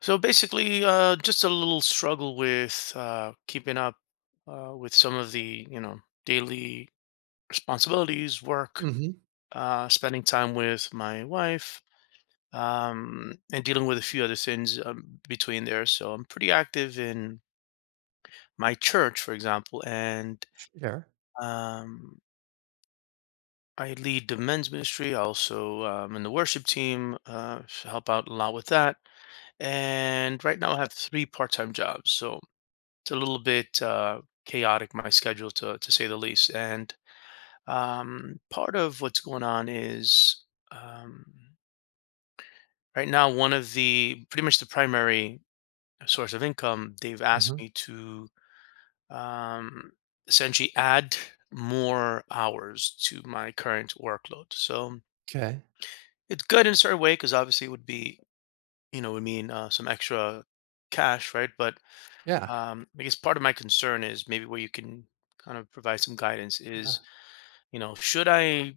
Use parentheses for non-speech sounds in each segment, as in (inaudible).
So basically, just a little struggle with keeping up with some of the daily responsibilities, work, Mhm. Spending time with my wife, and dealing with a few other things between there. So I'm pretty active in my church, for example, and Sure. um, I lead the men's ministry. I also in the worship team, so help out a lot with that. And right now, I have three part-time jobs. So it's a little bit chaotic my schedule to say the least, and part of what's going on is um, right now one of the pretty much the primary source of income, they've asked Mm-hmm. me to um, essentially add more hours to my current workload. So Okay. it's good in a certain way because obviously it would be would mean some extra cash, right? But Yeah. I guess part of my concern is, maybe where you can kind of provide some guidance Yeah. is, you know, should I,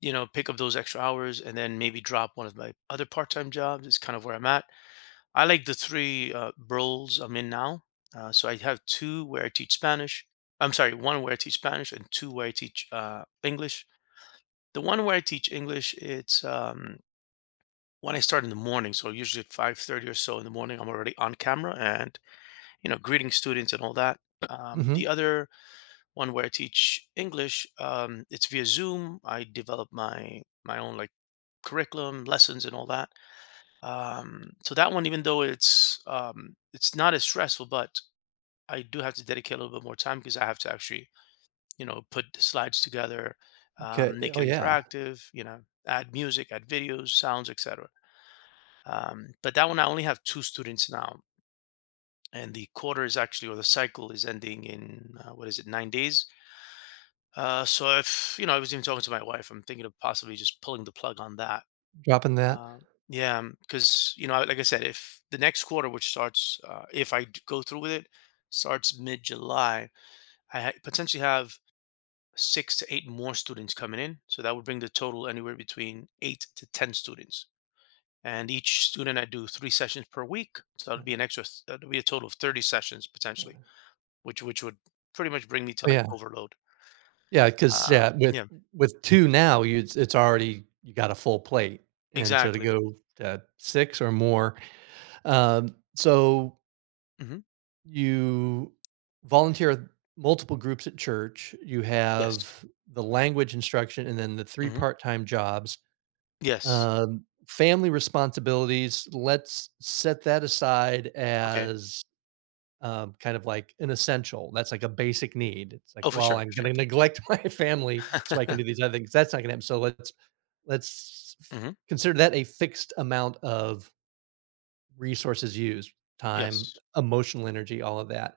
you know, pick up those extra hours and then maybe drop one of my other part-time jobs, is kind of where I'm at. I like the three roles I'm in now. So I have two where I teach Spanish. I'm sorry, one where I teach Spanish and two where I teach English. The one where I teach English, it's when I start in the morning. So usually at 5:30 or so in the morning, I'm already on camera and, you know, greeting students and all that. The Mm-hmm. other one where I teach English. It's via Zoom. I develop my own like curriculum, lessons, and all that. So that one, even though it's not as stressful, but I do have to dedicate a little bit more time because I have to actually, you know, put the slides together, Okay. make Oh, it yeah. interactive, you know, add music, add videos, sounds, etc. But that one, I only have two students now, and the quarter is actually, or the cycle is ending in what is it, 9 days? So if, you know, I was even talking to my wife. I'm thinking of possibly just pulling the plug on that. Dropping that. Uh, yeah, because, you know, like I said, if the next quarter, which starts, if I d- go through with it, starts mid-July, potentially have 6 to 8 more students coming in. So that would bring the total anywhere between 8 to 10 students. And each student, I do three sessions per week, so that Yeah. would be an extra. That would be a total of 30 sessions potentially, which would pretty much bring me to Oh, like yeah. overload. Yeah. Because yeah, with Yeah, with 2 now, you it's already you got a full plate, and so to exactly. go to 6 or more, so Hmm. you volunteer with multiple groups at church. You Yes. have the language instruction and then the three Mhm. part-time jobs. Yes. Family responsibilities, let's set that aside Okay. as kind of like an essential. That's like a basic need. It's like, Oh, for well, sure, I'm for going to sure. neglect (laughs) my family so I can do (laughs) these other things. That's not going to happen. So let's Mhm. consider that a fixed amount of resources used, time, Yes. emotional energy, all of that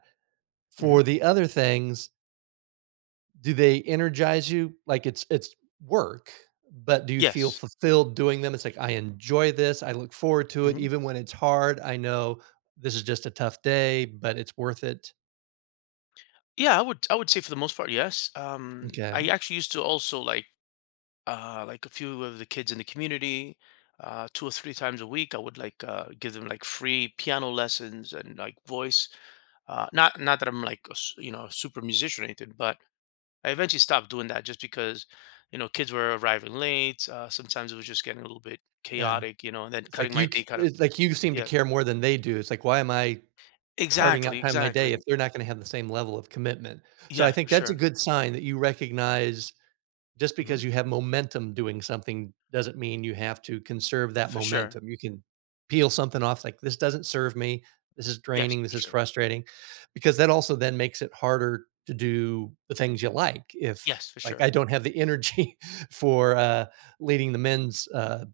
Mhm. for the other things, do they energize you? Like, it's work, but do you feel Yes. fulfilled doing them? It's like, "I enjoy this, I look forward to it, Mhm. even when it's hard, I know this is just a tough day, but it's worth it." Yeah, I would, I would say for the most part, yes. I Okay, actually used to also like, uh, like a few of the kids in the community, uh, two or three times a week, I would like, uh, give them like free piano lessons and like voice. Not that I'm like a s- you know, a super musician or anything, but I eventually stopped doing that just because, you know, kids were arriving late. Sometimes it was just getting a little bit yeah. chaotic, you know, and then It's cutting like my you day c kind of, it's like you seem to yeah. care more than they do. It's like, "Why am I carving Exactly, out time in my day if exactly. they're not gonna have the same level of commitment?" So I Yeah, think for that's a sure. good sign that you recognize just because Mhm. you have momentum doing something doesn't mean you have to conserve that For sure. momentum. You can peel something off like this doesn't serve me. This is Yes, draining. This for is sure. frustrating because that also then makes it harder to do the things you like. If Yes, for like I sure. don't have the energy (laughs) for leading the men's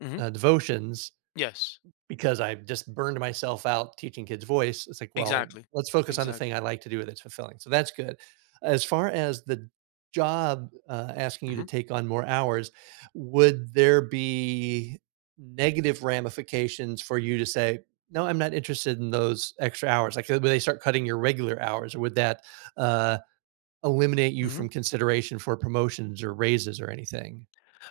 Mhm. Devotions, Yes. because I've just burned myself out teaching kids voice, it's like, "Well, Exactly. let's focus on the thing Exactly. I like to do that's fulfilling." So that's good. As far as the job, asking you to Mhm. take on more hours, would there be negative ramifications for you to say, "No, I'm not interested in those extra hours?" Like, would they start cutting your regular hours, or would that, uh, eliminate you Mhm. from consideration for promotions or raises or anything?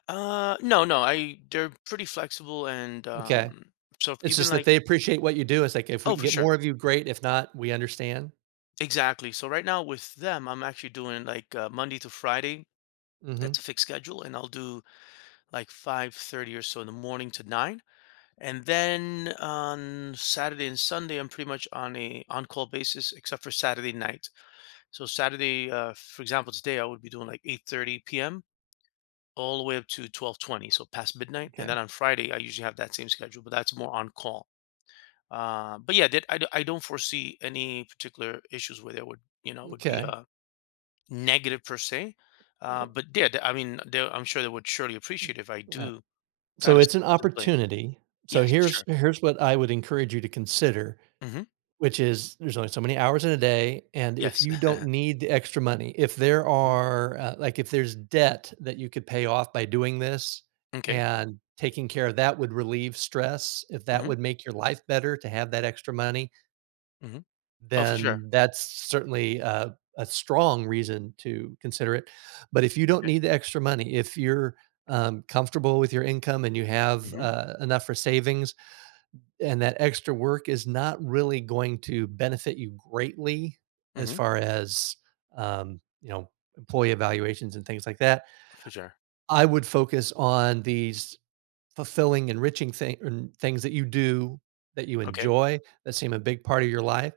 No, no, I, they're pretty flexible and, Okay. So if It's even just that like, they appreciate what you do. It's like, if we oh, can for get sure. more of you, great. If not, we understand. Exactly. So right now with them, I'm actually doing like, Monday to Friday. Mhm. That's a fixed schedule, and I'll do like 5:30 or so in the morning to 9. And then on Saturday and Sunday, I'm pretty much on a on-call basis except for Saturday night. So Saturday, for example, today I would be doing like 8:30 p.m. all the way up to 12:20, so past midnight. And Okay. then on Friday, I usually have that same schedule, but that's more on call. But yeah, that, I, I don't foresee any particular issues where there would, you know, would be Okay. a negative per se. Yep. But yeah, I mean, they, I'm sure they would surely appreciate if I Yeah. do kind So of it's step an up to the plate. opportunity. So Yes, here's sure. here's what I would encourage you to consider, Hmm. which is there's only so many hours in a day, and if Yes. you don't (laughs) need the extra money, if there Mhm. are like if there's debt that you could pay off by doing this Okay. and taking care of that would relieve stress, if that Hmm. would make your life better to have that extra money, Hmm. Oh, for sure. then that's certainly a strong reason to consider it. But if you don't Okay. need the extra money, if you're, comfortable with your income and you have, Hmm. Enough for savings and that extra work is not really going to benefit you greatly as Hmm. far as, um, you know, employee evaluations and things like that, For sure. I would focus on these fulfilling, enriching thing and things that you do that you Okay. enjoy, that seem a big part of your life.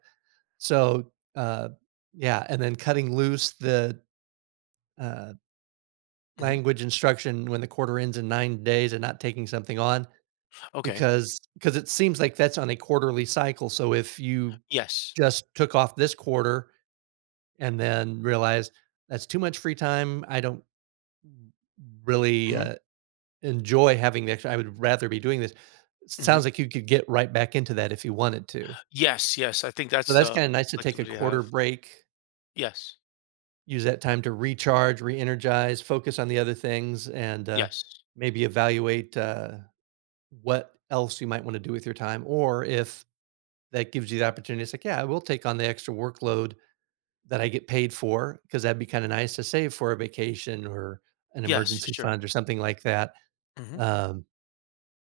So, yeah, and then cutting loose the, uh, Hmm. language instruction when the quarter ends in 9 days and not taking something on Okay. because it seems like that's on a quarterly cycle, so if you Yes. just took off this quarter and then realized, "That's too much free time, I don't really, Mhm, enjoy having the extra I would rather be doing this." mhm. Sounds like you could get right back into that if you wanted to. Yes, yes, I think So that's that's the kinda nice to take a flexibility I quarter have. break Yes, use that time to recharge, re-energize, focus on the other things, and yes, maybe evaluate what else you might want to do with your time. Or if that gives you the opportunity, it's like, yeah, I will take on the extra workload that I get paid for because that'd be kind of nice to save for a vacation or an yes, for emergency sure. fund or something like that. Mhm. Um,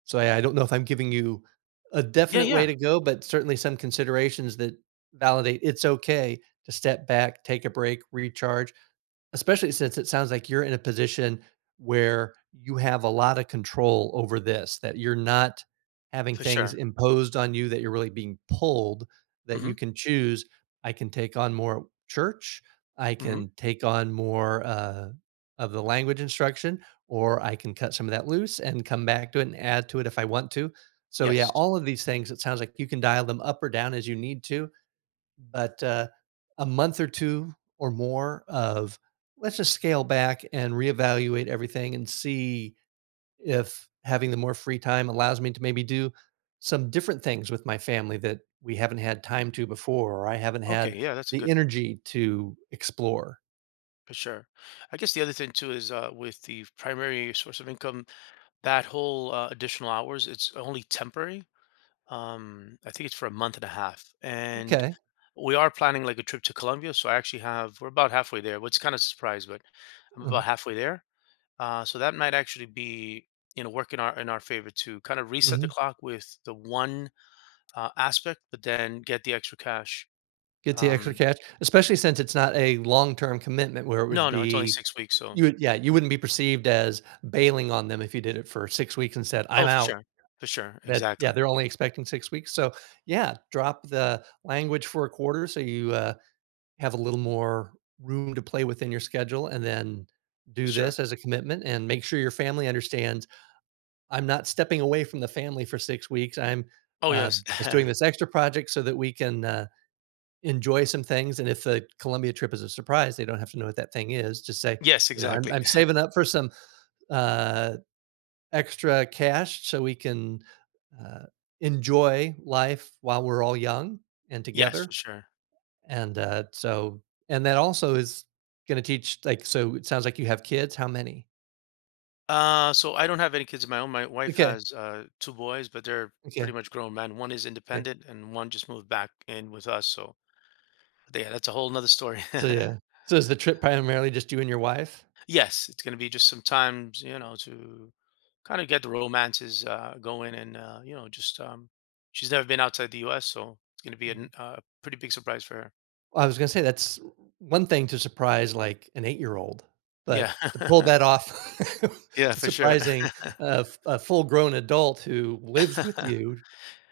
so I don't know if I'm giving you a Yeah, definite way yeah, to go, but certainly some considerations that validate it's okay to step back, take a break, recharge. Especially since it sounds like you're in a position where you have a lot of control over this, that you're not having for things sure. imposed on you, that you're really being pulled, that you Mhm, can choose, I can take on more church, I mhm. can take on more of the language instruction, or I can cut some of that loose and come back to it and add to it if I want to. So yeah, Yes. all of these things, it sounds like you can dial them up or down as you need to. But, a month or 2 or more of, "Let's just scale back and reevaluate everything and see if having the more free time allows me to maybe do some different things with my family that we haven't had time to before, or I haven't Okay, had yeah, that's a the good, energy to explore." for sure. I guess the other thing too is, with the primary source of income, that whole, additional hours, it's only temporary. I think it's for a month and a half, and Okay. we are planning, like, a trip to Colombia, so I actually have, we're about halfway there, which is kinda a surprise, but I'm Mhm, about halfway there. So that might actually be, you know, work in our favor to kind of reset the mhm. clock with the one, aspect, but then get the extra cash. Get the extra Um, cash, especially since it's not a long-term commitment where it would no, no, it's only be 6 weeks, so. you would yeah, you Mhm. wouldn't be perceived as bailing on them if you did it for 6 weeks and said, "I'm Oh, out." For sure, That yeah, exactly, they're only expecting 6 weeks, so yeah, drop the language for a quarter so you, have a little more room to play within your schedule, and then for do sure. this as a commitment and make sure your family understands, "I'm not stepping away from the family for 6 weeks, I'm, Oh uh, yes, just doing (laughs) this extra project so that we can, enjoy some things," and if the Columbia trip is a surprise, they don't have to know what that thing is, just say, yes, "I'm exactly, I'm (laughs) saving up for some, uh" extra cash so we can uh, enjoy life while we're all young and yes, for together. sure. And so, and that also is going to teach, like, so it sounds like you have kids. How many? So I don't have any kids of my own. My wife Okay. has, two boys, but they're pretty Okay. much grown men. One is Okay. independent, and one just moved back in with us. So, but yeah, that's a whole nother story. So, (laughs) yeah. So, is the trip primarily just you and your wife? Yes, it's gonna be just some times, you know, to kind of get the romances, going, and, you know, just, she's never been outside the U.S., so it's gonna be Mm. Pretty big surprise for her. I was going to say that's one thing to surprise like an 8-year old, Yeah, but to pull that (laughs) off, yeah, (laughs) for sure. surprising a a full grown adult who lives with (laughs) you.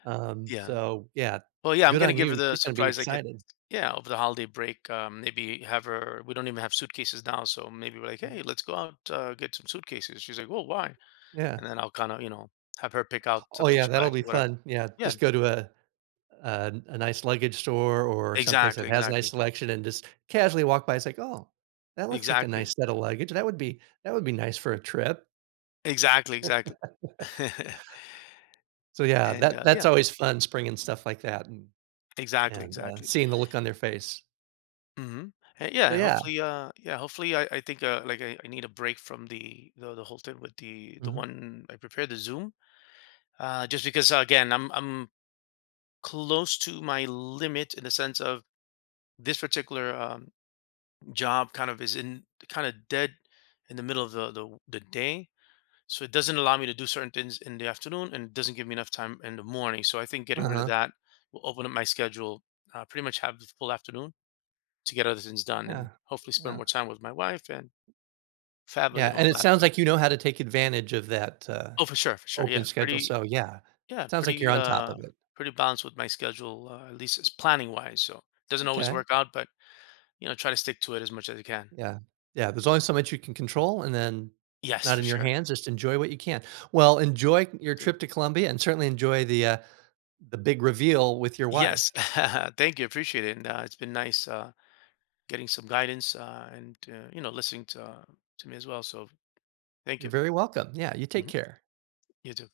Yeah. So yeah, Well, yeah, I'm good gonna on give her you. the She's gonna be surprise I get. excited. Yeah, over the holiday break, maybe have her. We don't even have suitcases now, so maybe we're like, Mm, hey, let's go out, get some suitcases. She's like, well, why? yeah. And then I'll kind of, you know, have her pick out Oh, something yeah, she that'll likes, be whatever. fun. Yeah, Yeah, just go to a nice luggage store or someplace exactly, that has a nice exactly, selection and just casually walk by. It's like, "Oh, that looks like a exactly. nice set of luggage. That would be nice for a trip." Exactly, exactly. (laughs) So yeah, And, that that's yeah, always fun springing stuff like that and exactly, and, uh, exactly. seeing the look on their face. Mhm. So Yeah, yeah. hopefully, yeah, hopefully, I think, like, I need a break from the whole thing with the Mhm. one I prepared, the Zoom, just because, again, I'm close to my limit in the sense of this particular, job kind of is in kinda dead in the middle of the day. So it doesn't allow me to do certain things in the afternoon, and it doesn't give me enough time in the morning. So I think getting rid of Uh-huh. that will open up my schedule, pretty much have the full afternoon to get other things done Yeah. and hopefully spend Yeah. more time with my wife and family Yeah, and and all it that. sounds So, like you know how to take advantage of that, uh, oh, for sure, for sure. open Yeah. schedule, Pretty, so yeah. yeah, Sounds like you're pretty, on top of it. pretty balanced with my schedule, at least as planning wise. So, doesn't always Okay, work out, but you know, try to stick to it as much as I can. yeah. Yeah, there's only so much you can control, and then it's Yes, not for in your sure. hands, just enjoy what you can. Well, enjoy your Good thing. trip to Colombia and certainly enjoy the, uh, the big reveal with your Yes. wife. (laughs) Thank you. Appreciate it. And, it's been nice. Getting some guidance, and, you know, listening to me as well. So thank You're you. very welcome. Yeah, you take Mhm. care. You too.